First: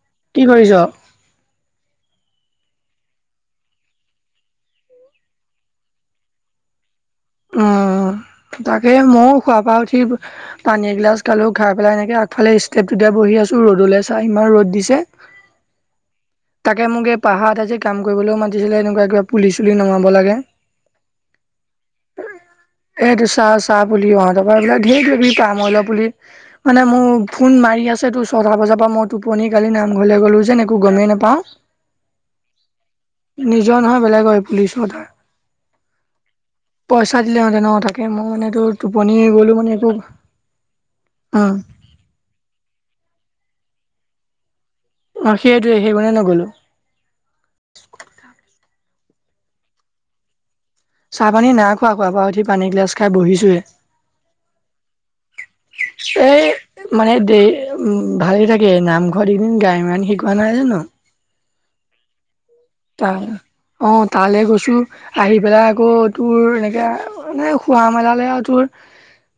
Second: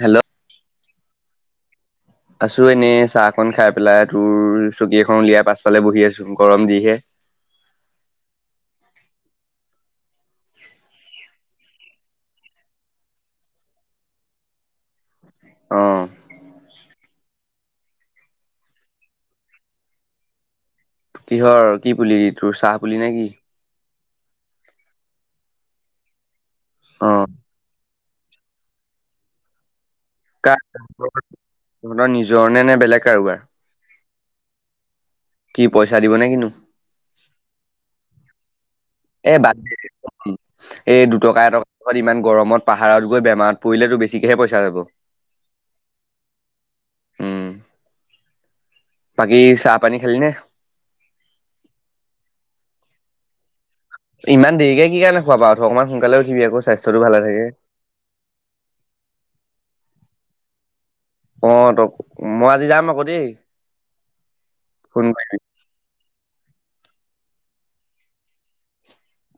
Hello কি কৰিছোঁ? আছোঁ এনেই চাহকন খাই পেলাই, তোৰ চকী এখন উলিয়াই পাঁচ ফালে বহি আছোঁ, গৰম যিহে। উম, তাকে মইয়ো শুৱা পাৰ উঠি পানী এগিলাচ খালোঁ। খাই পেলাই এনেকে আগফালে ষ্টেপটোতে বহি আছোঁ। ৰ'দলৈ চাই, ইমান ৰ'দ দিছে। অ তাকে, মোকে পাহাৰত আজি কাম কৰিবলৈও মাতিছিলে, এনেকুৱা কিবা পুলি চুলি নমাব লাগে। কিহৰ? কি পুলি? তোৰ চাহ পুলি নে এইটো কি চাহ চাহ পুলি সিহঁতৰ পৰা এইবিলাক ঢেৰ কিবা কিবি তামোল পুলি মানে অ মোৰ ফোন মাৰি আছে, তোৰ ছটা বজাৰ পৰা মোৰ টোপনি কালি নামঘৰলে গলোঁ কাৰ যেন একো গমেই তহঁতৰ নেপাওঁ। নিজৰ নে নে বেলেগ কাৰোবাৰ নিজ নিজৰ নহয়, বেলেগই পুলিচ মটাৰ। কি পইচা দিবনে কিনো? পইচা দিলেহঁতেন অ' তাকে, মই মানে তোৰ এ টোপনিয়েই বাদ গলোঁ মানে দে একো উম। এইফালে ইমান গৰমত, পাহাৰত গৈ বেমাৰত পৰিলে তোৰ বেছিকেহে পইচা যাব। অ' সেইটোৱেই সেইকাৰণে ন'গলো। উম বাকী চাহ পানী খালি নে? চাহ পানী নাইখোৱা, শুৱাৰ পৰা উঠি পানী এগিলাচ খাই বহিছোঁ হে। ইমান দেৰিকে কি কাৰণে শুৱা পাৰ উঠ। অকমান সোনকালে এই উঠিবি আকৌ, স্বাস্থ্যতো মানে ভালে দে থাকে। উম, ভালেই থাকে, নামঘৰত এইকেইদিন গায়ন-বায়ন শিকোৱা নাই জানোঁ। অ' তক মই আজি যাম আকৌ তাৰ, দেই অ' তালে গৈছোঁ। ফোন কৰিবি আহি পেলাই আকৌ তোৰ এনেকে আহ, এই শুৱা মেলালে আৰু তোৰ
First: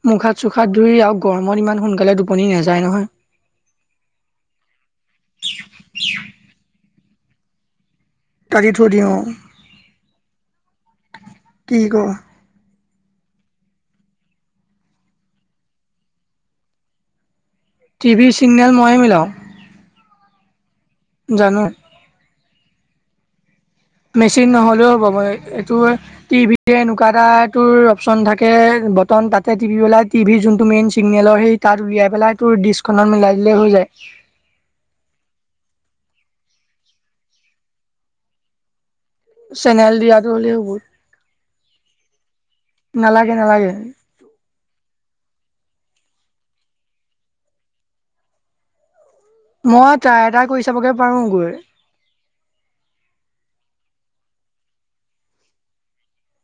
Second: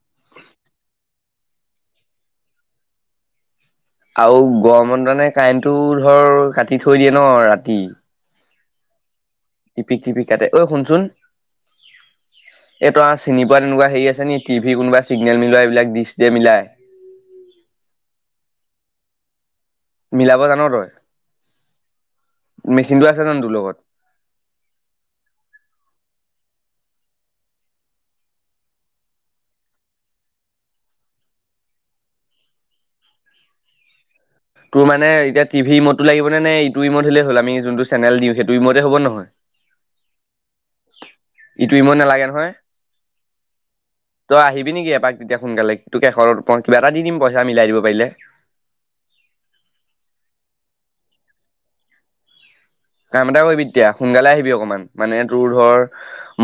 মুখহাত চুখহাত ধুই, আও গৰমত ইমান সোনকালে টোপনি নাযায় নহয়। আৰু গৰমত মানে কাৰেণ্টটোও ধৰ কাটি থৈ দিয়ে ন ৰাতি? কাটি থৈ দিয়ে, অহ'। টিপিক টিপিক কাটে, ঐ শুনচোন? কি ক এই তই আ, চিনি পোৱা তেনেকুৱা হেৰি আছে নেকি? টিভি কোনোবা চিগনেল মিলোৱা, এইবিলাক ডিছ যে মিলাই? টি ভিৰ চিগনেল ময়ে মিলাও। মিলাব জান তই? জানো মেচিনটো আছে জানো তোৰ লগত? মেচিন নহ'লেও হ'ব, মই এ এটোৱে টি ভিটে এনুকা এটা তোৰ অপচন থাকে, বটন তাতে টিপি পেলাই টি ভিৰ যোনটো মেইন চিগনেলৰ সেই তাত উলিয়াই পেলাই, তোৰ ডিছখনত মিলাই দিলেই হৈ যায়। তোৰ মানে এতিয়া টিভি ৰিম'তটো লাগিবনে? নে ইটো ৰিম'ট হ'লেই হ'ল? আমি যোনটো চেনেল দিওঁ, সেইটো ৰিম'টে হ'বনে নহয়? চেনেল দিয়াটো হ'লেই হ'ব, ইটো ৰিমট নালাগে নহয়? নালাগে, নালাগে। তই আহিবি নেকি এপাক তেতিয়া সোনকালে? তোক এশ, দুশ কিবা এটা দিম পইচা মিলাই দিব পাৰিলে। মই ট্ৰাই এটা কৰি চাবগে পাৰোঁ, গৈ কাম এটা কৰিবি তেতিয়া, সোনকালে আহিবি অকমান। মানে তোৰ ধৰ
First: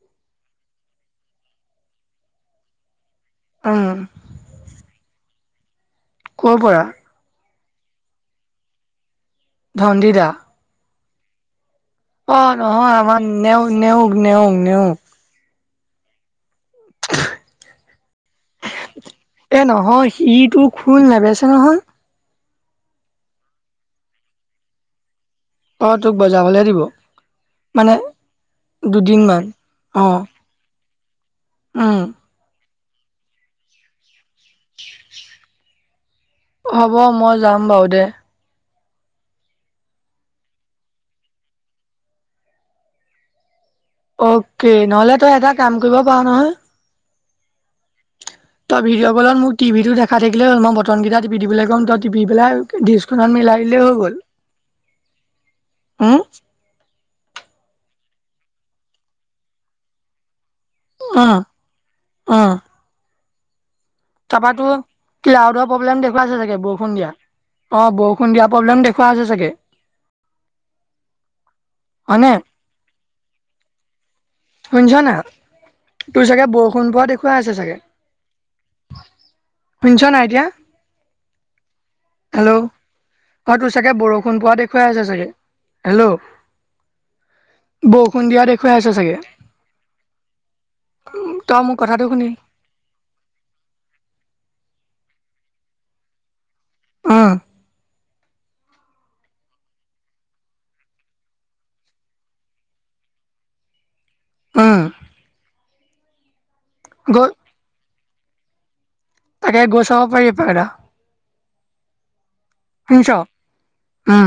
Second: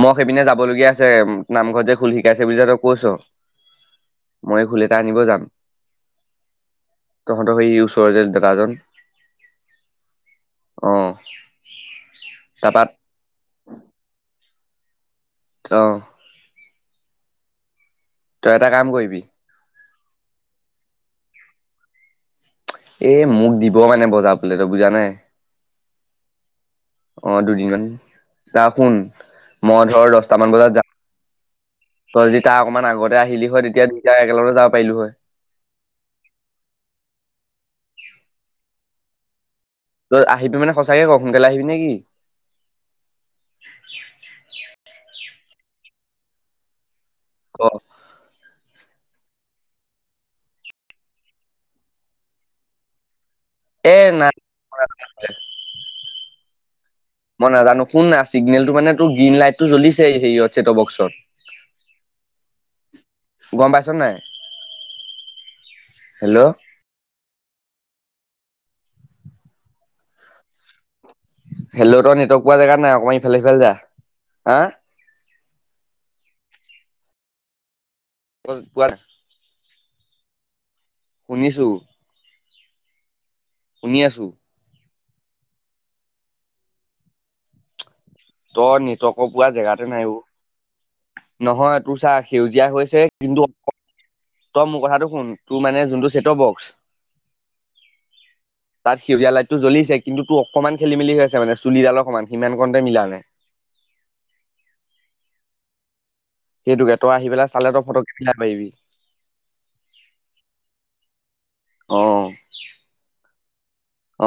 মই সেইপিনে যাব লগীয়া আছে, নামঘৰত যে খোল শিকাইছে বুলি যে তই কৈছ উম। মই খোল এটা আনিব যাম। ক'ৰ পৰা? তহঁতৰ সেই ওচৰৰ যে দাদাজন। ধন্দিৰ দা। অ। অ তাৰপা নহয় আমাৰ নেও নেওক নেওগ নেও। অ। [unintelligible] তই এটা কাম কৰিবি। এই নহয় সিটো টোৰ খোল নেবেছে নহয়। এ মোক দিব মানে বজাবলে তই বুজা নাই। অ তোক বজাবলে দিব। অ দুদিনমান মানে তা শুন দুদিনমান মই ধৰ অ' দশটামান বজাত যাম। উম তই যদি তাৰ অকনমান আগতে আহিলি হয় তেতিয়া দুইটা একেলগে যাব পাৰিলো হয়। হ'ব মই যাম বাউ দে তই আহিবি মানে সঁচাকে ক সোনকালে আহিবি নে কি? অকে নহলে তই এটা কাম কৰিব পাৱ নহয় ক তই ভিডঅ কলত মোক টিভিটো দেখাই থাকিলে মই বটন কেটা টিপি দিবলে কম তই টিপি পেলাই দিছখনত মিলাই দিলেই হৈ এ গ'ল নাই উম মই নাজানো শু না চিগনেলটো মানে গ্ৰীণ লাইটটো জ্বলিছেই সেৰিয়ত ছেট বক্স অ' অ'। গম পাইছ নাই? তাৰপাতো ক্লাউডৰ প্ৰব্লেম দেখওুৱাইছে হেল্ল' চাগে বু ষুন দিয়া অ বউষুণ দিয়া প্ৰব্লেম দেখোৱা আছে চাগে হেল্ল তই হয়নে নেটৱৰ্ক পোৱা জেগাত নাই অকমান ইফালে সিফালে যা হা শুনিছ না তোৰ চাগে বউষুণ পৱা দেখুৱাই আছে চাগে? [unintelligible] শুনিছ নাই এতিয়া শুনিছোঁ। হেল্ল' অ তোৰ চাগে আছো বৰষুণ পোৱা দেখুৱাই আছে চাগে। হেল্ল' বৰষুণ দিয়াত তই নেটৱৰ্কৰ পোৱা জেগাতে নাই অ, তই মোৰ নহয় তোৰ কথাটো চা, শুনি সেউজীয়াই হৈছে তই মোৰ কথাটো শুন, তোৰ মানে চছেটৰ বক্স। উম, তাত সেউীয়া লাইটটো জ্বলিছে, কিন্তু ত, অকমান খেলি- মেলি হৈ আছে, মান চুলিডালৰ অকণমান সিমানকনতে মিলা নাই। উম, সেইটোকে তই গৈ আহি পালে চালে, তই [inaudible] পাৰিবি। তাকে গৈ চাব পাৰি, উপায় এটা অ শুনিছ?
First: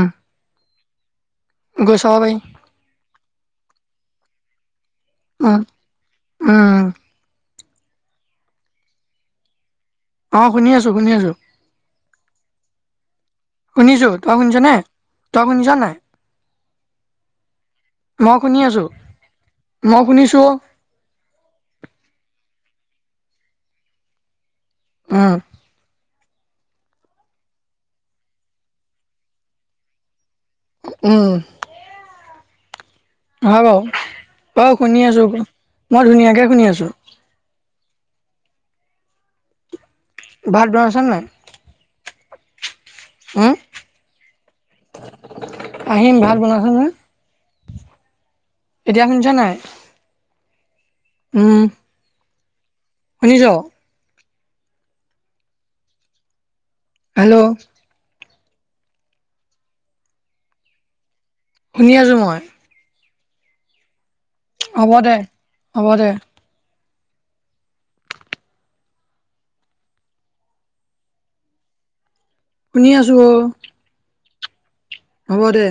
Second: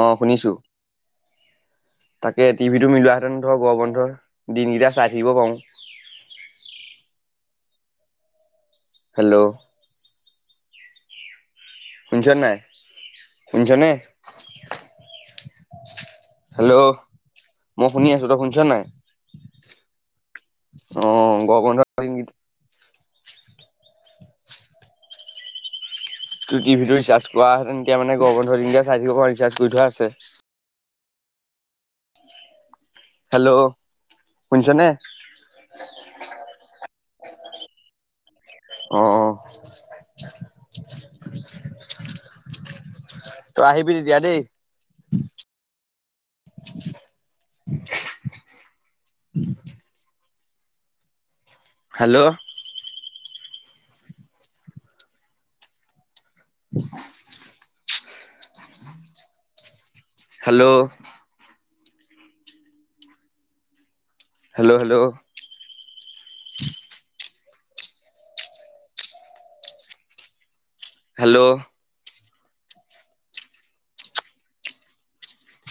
অ, শুনিছো। গৈ চাব পাৰি তাকে টিভিটো মিলোৱা হেঁতেন ধৰক গৰ বন্ধৰ দিনকেইটা চাই থাকিব পাৰো। উম উম হেল্ল, অ, শুনি আছো, শুনি আছো। শুনিছ নে নাই? শুনিছনে, শুনিছো তই শুনিছ নে তই শুনিছ নাই হেল্ল, মই শুনি আছো। তই শুনিছ শুনি নে নাই? আছো মই শুনিছো। অ, গৰম বন্ধ [unintelligible] অ, টিভি ৰিচাৰ্জ কৰা তেতিয়া মানে গৰ বন্ধ তেতিয়া চাই থাকিব পাৰো, ৰিচাৰ্জ কৰি থোৱা আছে। উম, হয় হেল্ল' বাৰু, বাৰু শুনিছনে? শুনি আছোঁ মই ধুনীয়াকৈ শুনি আছোঁ। অ, অ, ভাত বনাইছা নে, নাই? উম তই আহিবি তেতিয়া, দেই। আহিম, ভাত বনাইছেনে? এতিয়া শুনিছ নে নাই? উম, হেল্ল, শুনিছ? [inaudible] হেল্ল, হেল্ল, শুনি আছো মই। হেল্ল', হ'ব হেল্ল', দে, হ'ব দে। হেল্ল, শুনি আছো অ, হ'ব দে।